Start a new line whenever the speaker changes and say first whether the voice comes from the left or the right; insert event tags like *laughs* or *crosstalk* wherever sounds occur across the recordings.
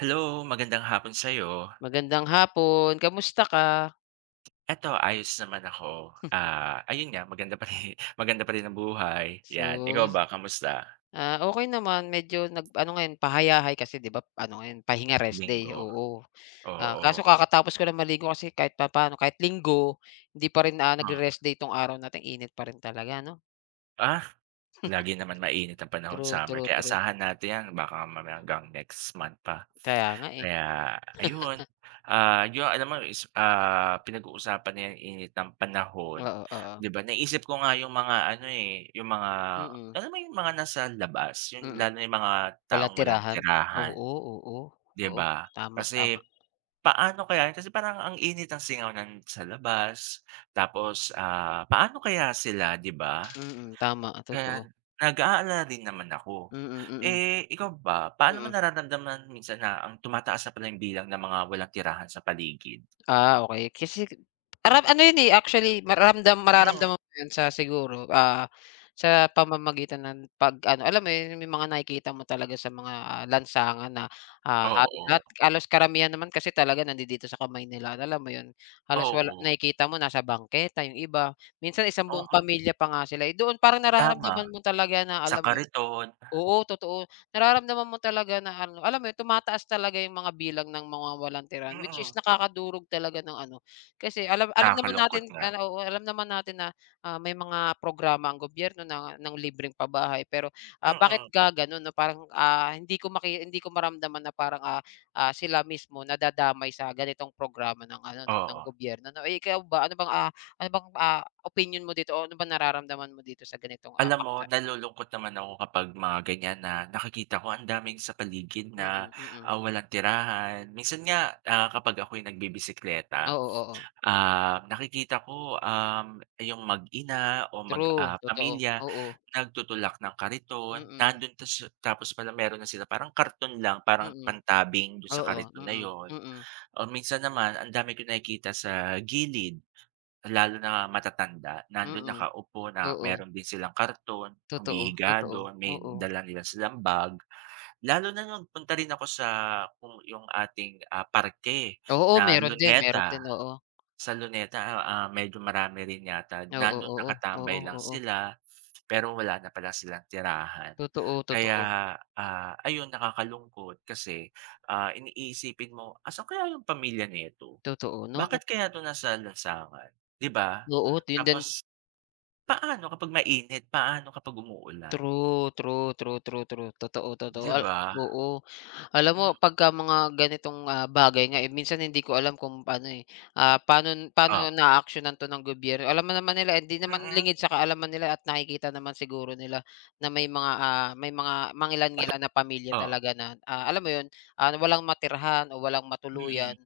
right: Hello, magandang hapon sa'yo.
left: Magandang hapon, kamusta ka?
right: Eto ayos naman ako. Ayun nga maganda pa rin *laughs* maganda pa rin ang buhay, 'yan.
left: So,
right: Ikaw ba kamusta?
left: okey naman medyo nag ano ngayon pahayahay kasi 'di ba ano ngayon pahinga rest day,
right: Linggo,
left: oo. Kaso
right: oo.
left: kakatapos ko lang maligo kasi kahit papaano kahit Linggo, hindi pa rin,
right: oo,
left: nagre-rest day 'tong araw natin init pa rin talaga 'no?
right: ah? Lagi naman mainit ang panahon,
left: True,
right: summer,
left: true,
right: kaya
left: true.
right: asahan natin 'yan baka mamaya hanggang next month pa.
left: Kaya nga, eh.
right: Kaya ayun, 'yun alam mo is pinag-uusapan na 'yang init ng panahon,
left: Oo, oo.
right: 'di ba naisip ko nga 'yung mga ano, eh, 'yung mga
left: Mm,
right: alam mo 'yung mga nasa labas, 'yung
left: mm.
right: lalo na 'yung mga
left: Walang
right: taong walang
left: tirahan.
right: tirahan,
left: Oo, oo,
right: 'di
left: oo.
right: ba?
left: Tama,
right: Kasi
left: tama.
right: paano kaya kasi parang ang init ng singaw ng sa labas tapos, paano kaya sila, 'di ba?
left: Mm, tama,
right: Kaya
left: totoo.
right: nag-aalala din naman ako.
left: Mm, mm,
right: Eh, ikaw ba, paano mo
left: mm.
right: nararamdaman minsan na ang tumataas na pala yung bilang ng mga walang tirahan sa paligid?
left: Ah, okey. Kasi parang ano yun, eh, actually
right: Hmm,
left: mararamdaman mo yun sa siguro, sa pamamagitan ng pag-ano, alam mo yun, may mga nakikita mo talaga sa mga, lansangan na, halos
right: oo,
left: lahat halos karamihan naman kasi talaga nandidito sa kamay nila, alam mo yun, halos wala
right: oo,
left: nakikita mo nasa bangketa yung iba, minsan isang buong
right: oo,
left: pamilya pa nga sila, eh, doon parang
right: tama.
left: nararamdaman mo talaga na
right: Sa
left: alam mo yun
right: kariton,
left: oo, totoo. Nararamdaman mo talaga na ano, alam mo yun, tumataas talaga yung mga bilang ng mga walang tiran, which is
right: mm.
left: nakakadurog talaga ng ano, kasi alam alam naman
right: Nakakalungkot
left: natin
right: nga,
left: ano, oo, alam naman natin na, may mga programa ang gobyerno na ng libreng pabahay pero, bakit
right: mm,
left: gaganon 'no, parang, hindi ko maramdaman na parang, sila mismo nadadamay sa ganitong programa ng ano 'no, ng
right: oo.
left: gobyerno 'no. Eh, ikaw ba, ano bang, ano bang, opinion mo dito o ano bang nararamdaman mo dito sa ganitong,
right: Alam mo
left: paksa?
right: nalulungkot naman ako kapag mga ganyan na nakikita ko ang daming sa paligid
left: Mm,
right: na,
left: mm, mm.
right: walang tirahan. Minsan nga, kapag ako'y
left: Oo,
right: nagbibisikleta
left: oo, oo.
right: Nakikita ko, yung mag-ina o mag
left: True, totoo.
right: pamilya
left: Oo,
right: nagtutulak ng kariton,
left: mm,
right: nandun tapos pala meron na sila parang karton lang, parang
left: mm,
right: pantabing dun sa
left: oo,
right: kariton na
left: mm,
right: yon.
left: mm,
right: O minsan naman ang dami ko nakikita sa gilid, lalo na matatanda, nandun
left: mm,
right: nakaupo na
left: oo,
right: meron din silang karton,
left: totoo,
right: humihiga
left: totoo,
right: dun, may
left: oo.
right: dala nila silang bag. Lalo na nung punta rin ako sa kung yung ating, parke
left: Oo,
right: na
left: meron
right: Luneta.
left: din, oo.
right: Sa Luneta, medyo marami rin yata,
left: Oo,
right: nandun
left: oo,
right: nakatambay
left: oo,
right: lang
left: oo.
right: sila, pero wala na pala silang tirahan.
left: Totoo,
right: Kaya,
left: totoo,
right: ayun nakakalungkot kasi, iniisipin mo, "Asan kaya yung pamilya nito?
left: totoo 'no, na
right: Bakit kaya 'to nasa lansangan?" 'Di ba?
left: oo, yun din.
right: Tapos paano kapag mainit, paano kapag umuulan,
left: True, true, true, true, true. Totoo,
right: 'di
left: totoo, al
right: ba?
left: oo. Alam mo
right: Hmm,
left: pagka mga ganitong, bagay nga, eh, minsan hindi ko alam kung paano eh, paano
right: oh,
left: paano na naaaksiyunan 'to ng gobyerno. Alam mo naman nila eh, hindi naman
right: mm,
left: lingid sa kaalaman nila at nakikita naman siguro nila na may mga, may mga mangilan-ngilan na pamilya
right: oh,
left: talaga na, alam mo 'yun, walang matirhan o walang matuluyan.
right: mm,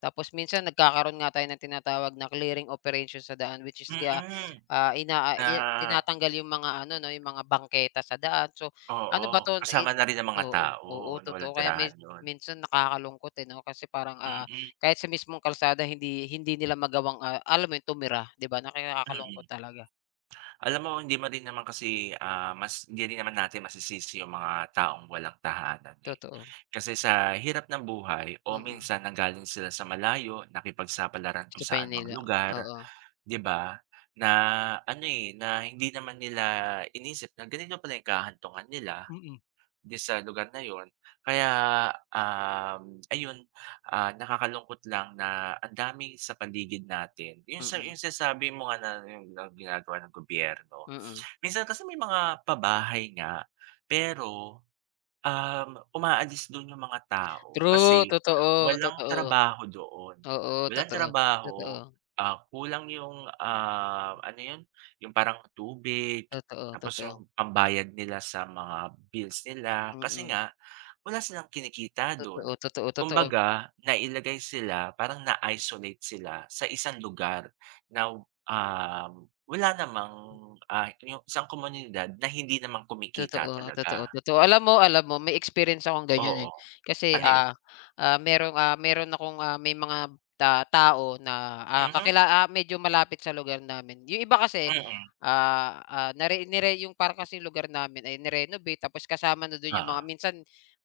left: Tapos minsan nagkakaroon nga tayo ng tinatawag na clearing operation sa daan which is kaya,
right: mm,
left: inaa
right: na
left: i tinatanggal yung mga ano 'no, yung mga bangketa sa daan. So,
right: oo,
left: ano ba 'to
right: kasama
left: i
right: na rin ang mga
left: oo,
right: tao
left: oo
right: na
left: totoo
right: walang
left: kaya min
right: tirahan yun.
left: minsan nakakalungkot, eh, 'no, kasi parang,
right: Mm,
left: kahit sa mismong kalsada hindi hindi nila magawang, alam mo yun, tumira, 'di ba, nakakalungkot
right: mm.
left: talaga.
right: Alam mo hindi mo rin naman kasi, mas hindi rin naman natin masisisi yung mga taong walang tahanan, eh.
left: Totoo,
right: Kasi sa hirap ng buhay o
left: mm.
right: minsan nanggaling sila sa malayo, nakipagsapalaran kung
left: Sa
right: saan mang
left: Maynila,
right: lugar,
left: oo.
right: 'di ba? Na ano, eh, na hindi naman nila inisip na ganito pala yung kahantungan nila.
left: Mm.
right: 'Di sa lugar na yon. Kaya, ayun, nakakalungkot lang na ang dami sa paligid natin. Yung sa
left: Mm,
right: yung sinasabi mo nga na yung na ginagawa ng gobyerno.
left: mm.
right: Minsan kasi may mga pabahay nga, pero umaalis dun yung mga tao
left: True,
right: kasi
left: totoo,
right: walang
left: totoo.
right: trabaho doon.
left: Oo,
right: Walang
left: totoo,
right: trabaho,
left: totoo,
right: kulang yung, ano yun, yung parang tubig,
left: totoo,
right: tapos
left: totoo.
right: yung pambayad nila sa mga bills nila kasi
left: Mm.
right: nga wala silang kinikita dun.
left: Totoo, totoo, totoo,
right: Kumbaga nailagay sila, parang na-isolate sila sa isang lugar na, wala namang, yung isang komunidad na hindi naman kumikita
left: totoo, totoo,
right: talaga.
left: totoo. Alam mo may experience akong ganyan,
right: Oo.
left: eh. Kasi,
right: Ano yun?
left: merong, meron akong, may mga tao na,
right: Mhm,
left: kakila ah, medyo malapit sa lugar namin. Yung iba kasi,
right: mm.
left: nire yung para kasing lugar namin ay ni-renovate tapos kasama na dun yung
right: Oo,
left: mga minsan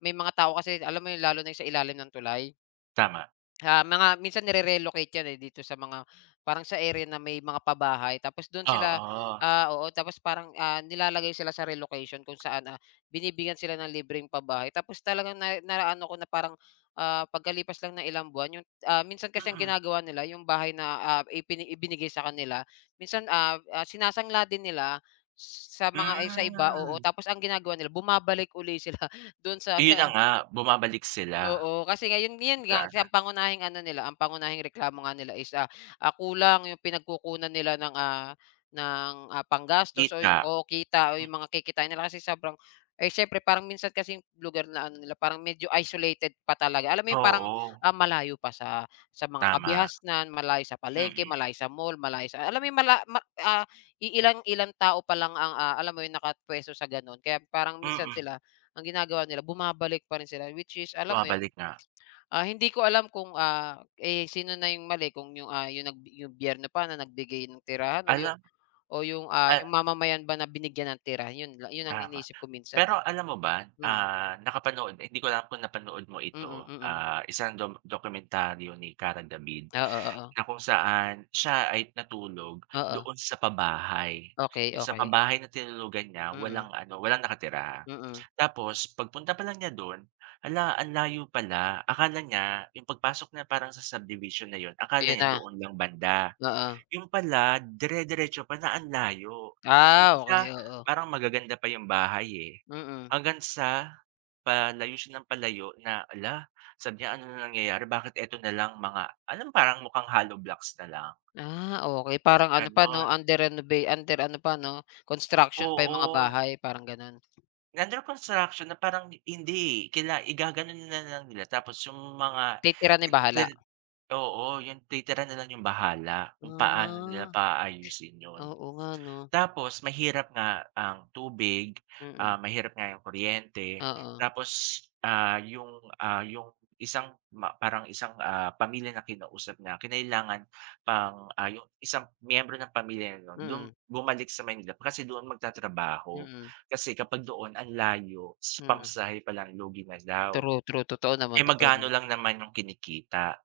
left: may mga tao kasi alam mo yun lalo na yung sa ilalim ng tulay.
right: tama.
left: Ah, mga minsan nire-relocate 'yan, eh, dito sa mga parang sa area na may mga pabahay tapos do'n sila
right: Oo.
left: oo, tapos parang, nilalagay sila sa relocation kung saan, binibigyan sila ng libreng pabahay. Tapos talagang na naano ko na parang, pagkalipas lang ng ilang buwan yung ah, minsan kasi ang
right: Mm,
left: ginagawa nila yung bahay na, ibinigay sa kanila minsan, sinasangla din nila sa mga ay sa iba, oo.
right: hmm.
left: Tapos ang ginagawa nila bumabalik uli sila *laughs* do'n sa
right: Yun na nga, bumabalik sila
left: Oo, kasi ngayon 'yun nga
right: sa
left: kasi
right: ano,
left: ang pangunahing ano nila, ang pangunahing reklamo nga nila is, kulang 'yung pinagkukunan nila ng, panggastos o
right: kita.
left: 'yung o kita o
right: Hmm,
left: 'yung mga kikitain nila kasi sobrang eh, siyempre parang minsan kasi lugar na ano nila parang medyo isolated pa talaga. Alam mo 'yung parang,
right: oo,
left: malayo pa sa mga
right: tama.
left: kabihasnan, malayo sa palengke,
right: Mm,
left: malayo sa mall, malayo sa alam mo 'yung mala ma ah, iilang-ilang tao pa lang ang, alam mo 'yun, nakapuwesto sa gano'n. Kaya parang minsan
right: mm.
left: sila ang ginagawa nila bumabalik pa rin sila which is alam mo 'yun,
right: Bumabalik nga.
left: hindi ko alam kung, eh, sino na yung mali kung yung, yung nag yung biyerno pa na nagbigay ng tirahan
right: Alam
left: o yung,
right: a
left: yung mamamayan ba na binigyan ng tira, 'yun la 'yun ang
right: Tama.
left: iniisip ko minsan,
right: Pero
left: eh.
right: alam mo ba,
left: Mm,
right: nakapanood hindi ko alam kung napanood mo
left: mm, mm,
right: ito,
left: mm.
right: isang dokumentaryo ni Kara David,
left: Oo, oo,
right: na kung saan siya ay natulog
left: oo.
right: doon sa pabahay.
left: Okay,
right: Yung sa
left: okay.
right: pabahay na tinulugan niya
left: Mm,
right: walang ano, walang nakatira.
left: mm.
right: Tapos pagpunta pa lang niya dun, ala ang layo pala. Akala niya yung pagpasok na parang sa subdivision na yon akala
left: 'Yun
right: niya
left: na,
right: doon lang banda.
left: oo.
right: Yun pala dire-diretso pala ang layo, yung
left: Ah,
right: umpisa
left: okey, oo.
right: parang magaganda pa yung bahay, eh,
left: Mm.
right: hanggang sa palayo siya ng palayo na, hala, sabi niya, "Ano na nangyayari bakit eto na lang mga" alam parang mukhang hollow blocks na lang,
left: Ah, okay parang ano pa 'no,
right: gano'n.
left: under renova under ano pa 'no, construction pa yung mga
right: Oo,
left: bahay parang gano'n.
right: under construction na parang hindi, eh, kila igaganon na lang nila tapos yung mga
left: Ni bahala.
right: itil oo, yung titira na lang yung bahala kung paano nila
left: Ah,
right: paayusin yun.
left: oo nga 'no,
right: Tapos mahirap nga ang tubig,
left: mm,
right: mahirap nga yung kuryente,
left: oo,
right: tapos, yung isang parang isang, pamilya na kinausap niya kinailangan pang, yung isang miyembro ng pamilya na nun
left: mm,
right: bumalik sa Manila, kasi doon magtatrabaho.
left: mm,
right: Kasi kapag doon ang layo, sa
left: mm.
right: pamasahe pa lang lugi na daw.
left: True, true, totoo naman,
right: Eh,
left: totoo
right: magkano
left: naman.
right: lang naman yung kinikita.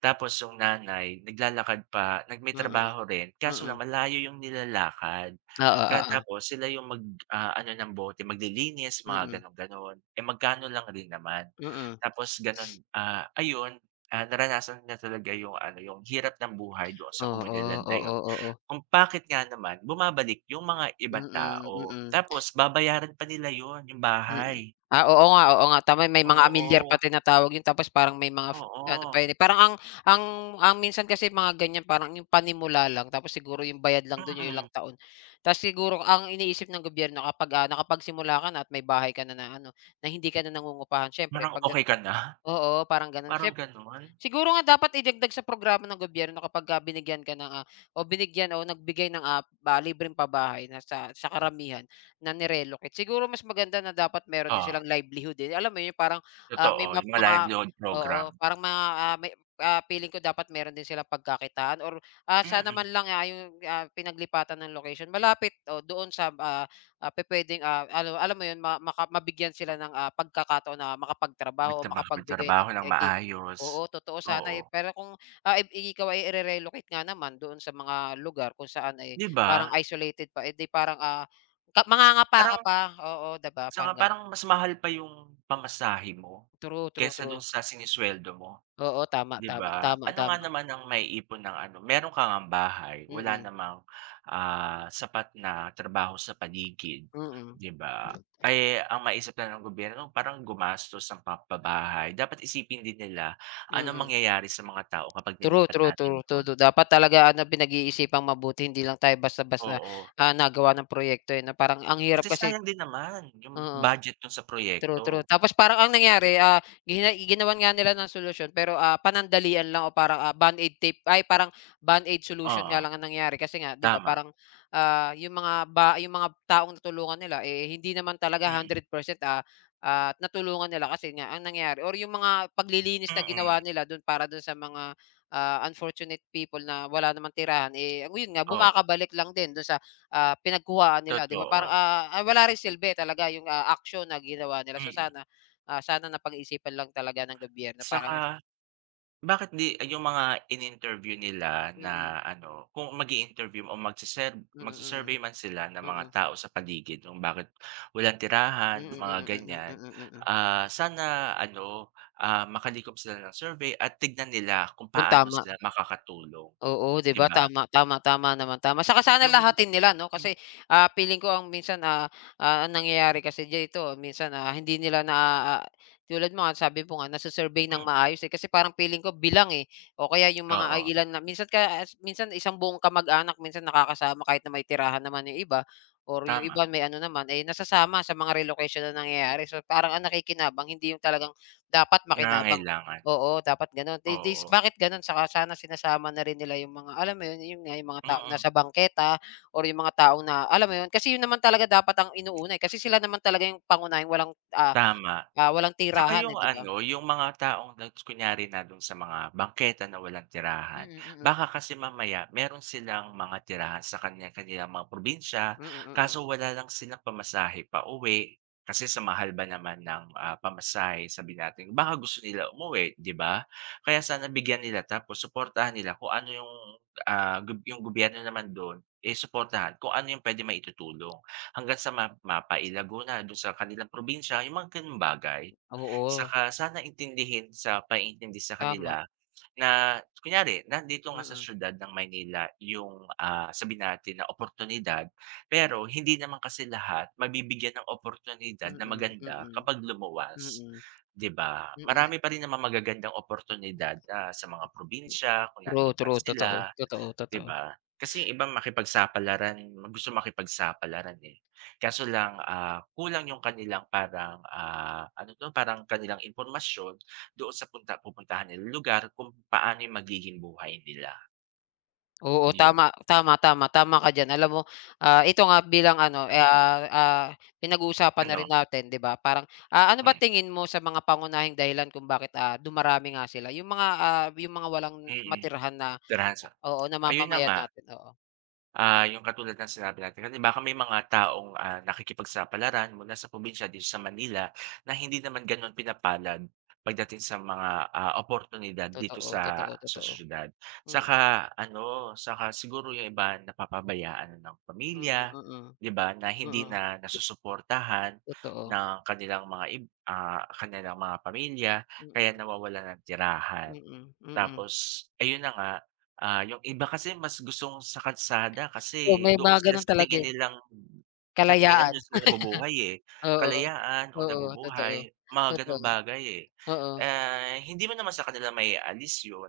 right: Tapos yung nanay naglalakad pa nag may
left: Mm,
right: trabaho rin kaso lang
left: mm,
right: malayo yung nilalakad.
left: oo,
right: Kaya
left: oo,
right: tapos sila yung mag, ano ng bote, maglilinis mga
left: mm,
right: gano'n, gano'n. Eh, magkano lang rin naman.
left: mm.
right: Tapos gano'n, ayun, naranasan niya talaga yung ano, yung hirap ng buhay doon sa
left: Oo,
right: komunidad na
left: oo,
right: yun.
left: oo, oo.
right: Kung bakit nga naman bumabalik yung mga
left: Mm,
right: ibang
left: mm,
right: tao.
left: mm.
right: Tapos babayaran pa nila yun, yung
left: Mm.
right: bahay.
left: Ah, oo nga tama may mga amilyar
right: Oo,
left: pa tinatawag yun tapos parang may mga f ano
right: oo.
left: pa yun, eh, parang ang ang minsan kasi mga ganyan parang yung panimula lang tapos siguro yung bayad lang dun yung ilang
right: Mm,
left: taon. Tapos siguro ang iniisip ng gobyerno kapag, nakapagsimula ka na at may bahay ka na na ano, na hindi ka na nangungupahan siyempre
right: parang
left: pagda
right: okey ka na,
left: oo, parang ganun
right: parang
left: siyem
right: gano'n.
left: Siguro nga dapat idagdag sa programa ng gobyerno kapagka binigyan ka ng, o binigyan o nagbigay ng, ba libreng pabahay na sa karamihan na ni-relocate. Siguro mas maganda na dapat meron din
right: Oo,
left: silang livelihood, eh, alam mo yun parang,
right: totoo,
left: may map
right: yung mga live
left: mga
right: load program.
left: oo, parang mga, may, feeling ko dapat meron din silang pagkakitaan or, sana man
right: Mm,
left: lang, yung, pinaglipatan ng location malapit o doon sa, pupuwedeng, alam alam mo yun ma maka mabigyan sila ng, pagkakataon na makapagtrabaho
right: nagta
left: o makapagbigay
right: makapagtrabaho
left: ng
right: ng
left: ki
right: maayos,
left: Oo, totoo sana,
right: oo.
left: eh. Pero kung, ib ikaw ay ire-relocate nga naman doon sa mga lugar kung saan, eh,
right: 'Di ba?
left: parang isolated pa, eh, di parang, ka mangangapa ka
right: Parang
left: pa, oo, di ba,
right: saka
left: parang ganun.
right: parang mas mahal pa yung pamasahe mo,
left: True, true,
right: kaysa dun
left: true.
right: sa sinesuweldo mo.
left: Oo, tama,
right: 'Di
left: tama,
right: ba?
left: tama,
right: Ano nga
left: tama.
right: naman ang maiipon ng ano, meron ka ngang bahay, wala
left: Mm,
right: namang, sapat na trabaho sa paligid,
left: mm,
right: 'di ba? Eh, ang maisip lang ng gobyerno parang gumastos ng pampabahay. Dapat isipin din nila anong
left: mm.
right: mangyayari sa mga tao kapag
left: True,
right: nilipat
left: true, true,
right: natin
left: true,
right: dun.
left: true. Dapat talaga ano pinag-iisipang mabuti hindi lang tayo basta-basta,
right: Oo,
left: nagawa ng proyekto, eh, na parang ang
right: kasi
left: hirap kasi
right: sayang din naman yung
left: oo.
right: budget dun sa
left: True,
right: proyekto.
left: true. Tapos parang ang nangyari, ginawan nga nila ng solusyon pero, panandalian lang o parang, Band-Aid tape ay parang Band-Aid solution nga
right: Oo,
left: lang ang nangyari kasi nga 'di ba
right: tama.
left: parang, yung mga taong natulungan nila, eh, hindi naman talaga
right: Mm,
left: 100%, natulungan nila kasi nga ang nangyari or yung mga paglilinis na ginawa
right: mm.
left: nila dun para dun sa mga, unfortunate people na wala namang tirahan, eh, ang- yun nga
right: Oh,
left: bumakabalik lang din dun sa pinagkuhaan nila 'di ba parang,
right: totoo.
left: wala rin silbi talaga yung, aksyon na ginawa nila. So
right: Mm.
left: sana, sana napag-isipan lang talaga ng gobyerno parang
right: Saka Bakit 'di ay yung mga in-interview nila
left: mm,
right: na ano, kung mag-i-interview o magse-serve
left: mm, mm,
right: magsu-survey man sila ng
left: mm,
right: mga
left: mm,
right: tao sa paligid kung bakit walang
left: mm,
right: tirahan, mga
left: mm, mm,
right: ganyan,
left: mm, mm.
right: sana ano, makalikom sila ng survey at tignan nila kung
left: Yung
right: paano
left: tama.
right: sila makakatulong,
left: Oo, 'di
right: 'di
left: ba
right: ba?
left: tama, tama, tama naman, tama. Saka sana
right: Yung
left: lahatin nila 'no,
right: mm,
left: kasi, feeling ko ang minsan, ang nangyayari kasi dito minsan, hindi nila na ah, tulad mo nga sabi mo nga nase-survey ng
right: mm,
left: maayos, eh, kasi parang feeling ko bilang, eh, o kaya yung mga ay
right: oo,
left: ilan na minsan kaya minsan isang buong kamag-anak minsan nakakasama kahit na may tirahan naman yung iba or yung
right: tama,
left: iba may ano naman, eh, nasasama sa mga relocation na nangyayari. So, parang ang nakikinabang hindi yung talagang dapat makinabang.
right: nangangailangan,
left: Oo, dapat gano'n. They this
right: oo,
left: bakit gano'n? Saka sana sinasama na rin nila yung mga alam mo yun, yun nga, yung mga taong
right: mm,
left: nasa bangketa or yung mga taong na alam mo yun, kasi yun naman talaga dapat ang inuuna, eh, kasi sila naman talaga yung pangunahing walang,
right: tama.
left: walang
right: Tsaka
left: tirahan,
right: yung
left: eh, 'di ba?
right: ano, yung mga taong nag kunyari na dun sa mga bangketa na walang tirahan,
left: Mm, mm.
right: baka kasi mamaya meron silang mga tirahan sa kanya-kanilang mga probinsya,
left: Mm, mm, mm, mm.
right: kaso wala lang silang pamasahe pauwi, kasi sa mahal ba naman ng, pamasahe sabihin natin baka gusto nila umuwi, 'di ba? Kaya sana bigyan nila tapos suportahan nila kung ano yung, ah, gob yung gobyerno naman dun, eh, suportahan kung ano yung pwede maitutulong hanggang sa mapailago na dun sa kanilang probinsya, yung mga gano'ng bagay.
left: Oo,
right: Saka sana intindihin sa paiintindi sa
left: tama.
right: kanila na kunyari nandito nga sa
left: Mm,
right: siyudad ng Maynila yung, sabihin natin na oportunidad, pero hindi naman kasi lahat mabibigyan ng
left: mm,
right: oportunidad na
left: mm, mm,
right: maganda
left: mm,
right: kapag lumuwas,
left: mm.
right: 'di ba?
left: Mm, mm.
right: Marami pa rin namang magagandang oportunidad, sa mga probinsya kung
left: True,
right: nandun man
left: true. Totoo,
right: sila.
left: totoo,
right: 'Di
left: totoo.
right: ba? Kasi yung iba gusto makipagsapalaran, eh. Kaso lang, kulang yung kanilang parang, ano 'to, parang kanilang impormasyon doon sa pupuntahan nilang lugar kung paano yung magiging buhay nila,
left: Oo,
right: yun.
left: tama, tama, tama, tama ka diyan. Alam mo, ito nga bilang ano, eh,
right: Hmm,
left: pinag-uusapan na
right: ano?
left: rin natin, 'di ba? Parang, ano ba
right: Hmm,
left: tingin mo sa mga pangunahing dahilan kung bakit, dumarami nga sila? Yung mga, yung mga walang
right: mm.
left: matirhan na
right: Trans
left: oo,
right: ayun na
left: namamamayan
right: nga.
left: natin, oo.
right: Yung katulad ng sinabi natin kanina, baka may mga taong, nakikipagsapalaran mula sa probinsya dito sa Manila na hindi naman gano'n pinapalad pagdating sa mga, oportunidad dito
left: Totoo, totoo,
right: sa
left: totoo.
right: siyudad.
left: Mm,
right: Saka ano, saka siguro yung iba napapabayaan na ng
left: mm,
right: pamilya,
left: mm,
right: 'di ba, na hindi
left: mm,
right: na nasusuportahan
left: totoo.
right: ng kanilang kanilang mga pamilya kaya
left: Mm,
right: nawawalan ng tirahan.
left: mm, mm.
right: Tapos ayun na nga, yung iba kasi mas gustong sa kalsada
left: Oo,
right: kasi
left: may
right: doon
left: mga
right: sila
left: gano'n
right: sa
left: talaga,
right: tingin
left: eh,
right: nilang sa tingin nila
left: kalayaan,
right: dun sila nabubuhay, eh,
left: oo.
right: kalayaan o
left: Oo, totoo,
right: nabubuhay, mga gano'ng
left: totoo,
right: bagay, eh.
left: oo.
right: Ah, hindi mo naman sa kanila maiaalis yun,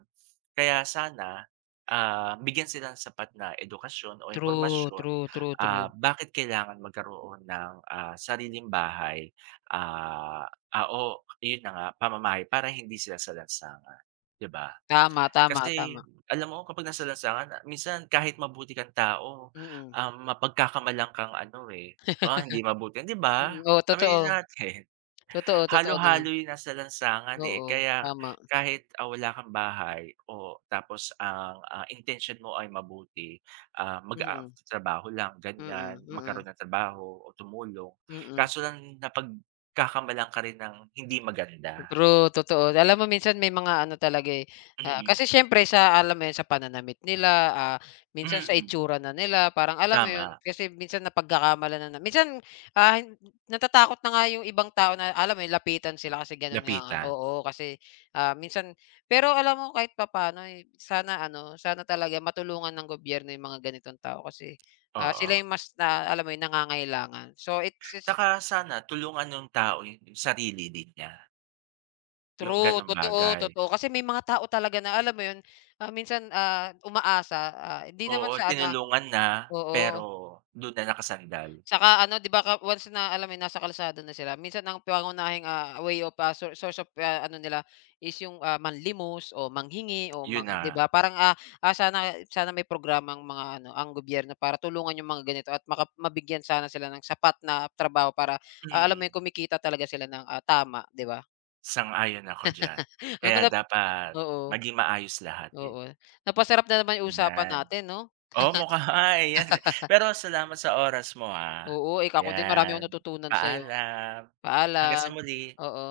right: kaya sana, bigyan sila ng sapat na edukasyon o
left: True,
right: impormasyon,
left: true, true, true.
right: bakit kailangan magkaroon ng, sariling bahay, o yun na nga, pamamahay para hindi sila salansangan, 'di ba?
left: Tama, tama,
right: Kasi
left: tama.
right: alam mo kapag nasa lansangan, minsan kahit mabuti kang tao,
left: Mm.
right: mapagkakamalan kang ano, eh, hindi mabuti 'di ba?
left: Mm, oo
right: Aminin
left: totoo.
right: natin, *laughs*
left: Totoo, totoo naman.
right: halo-halo yung nasa lansangan, eh,
left: Oo,
right: kaya
left: tama.
right: kahit, wala kang bahay o tapos ang, intensyon mo ay mabuti,
left: Mm,
right: trabaho lang ganyan,
left: mm, mm,
right: magkaroon ng trabaho o tumulong,
left: mm.
right: kaso lang napagkakamalan ka rin ng hindi maganda.
left: True, totoo. Alam mo minsan may mga ano talaga, eh,
right: Mm,
left: kasi siyempre sa alam mo 'yun, sa pananamit nila, minsan sa
right: mm,
left: itsura na nila parang alam mo 'yun,
right: tama,
left: kasi minsan napagkakamalan na na minsan, ah, hin- natatakot na nga 'yung ibang tao na alam mo 'yun, lapitan sila kasi gano'n nga nga
right: lapitan,
left: oo, kasi, minsan pero alam mo kahit papaano, eh, sana ano, sana talaga matulungan ng gobyerno 'yung mga ganitong tao kasi, sila
right: oo.
left: 'yung mas na alam mo 'yun, nangangailangan. So it's
right: Tsaka sana tulungan nung tao yung sarili din niya, yung
left: True,
right: gano'ng
left: totoo,
right: bagay.
left: totoo. Kasi may mga tao talaga na alam mo 'yun, minsan, umaasa, hindi
right: Oo,
left: naman sa ano
right: tinulungan na, pero
left: oo.
right: dun na nakasandal.
left: Saka ano 'di ba ka once na alam mo 'yun, nasa kalsada na sila minsan ang pangunahing, way of, sour source of, ano nila is yung, manlimos o manghingi o
right: Yun na
left: mga 'di ba parang, sana sana may programang mga ano ang gobyerno para tulungan yung mga ganito at maka mabigyan sana sila ng sapat na trabaho para, alam mo
right: mm,
left: 'yun kumikita talaga sila ng, tama 'di ba?
right: sang-ayon ako diyan.
left: Alam
right: Kaya
left: mo na
right: dapat
left: oo.
right: maging maayos lahat, eh,
left: Oo, napasarap na naman yung usapan
right: yan.
left: natin 'no?
right: Oo, mukha *laughs* nga, eh, eh. Pero salamat sa oras mo, ah.
left: Oo, ik ako din marami akong
right: Yan,
left: natutunan sa'yo.
right: paalam. Hanggang sa
left: Paalam,
right: muli.
left: oo.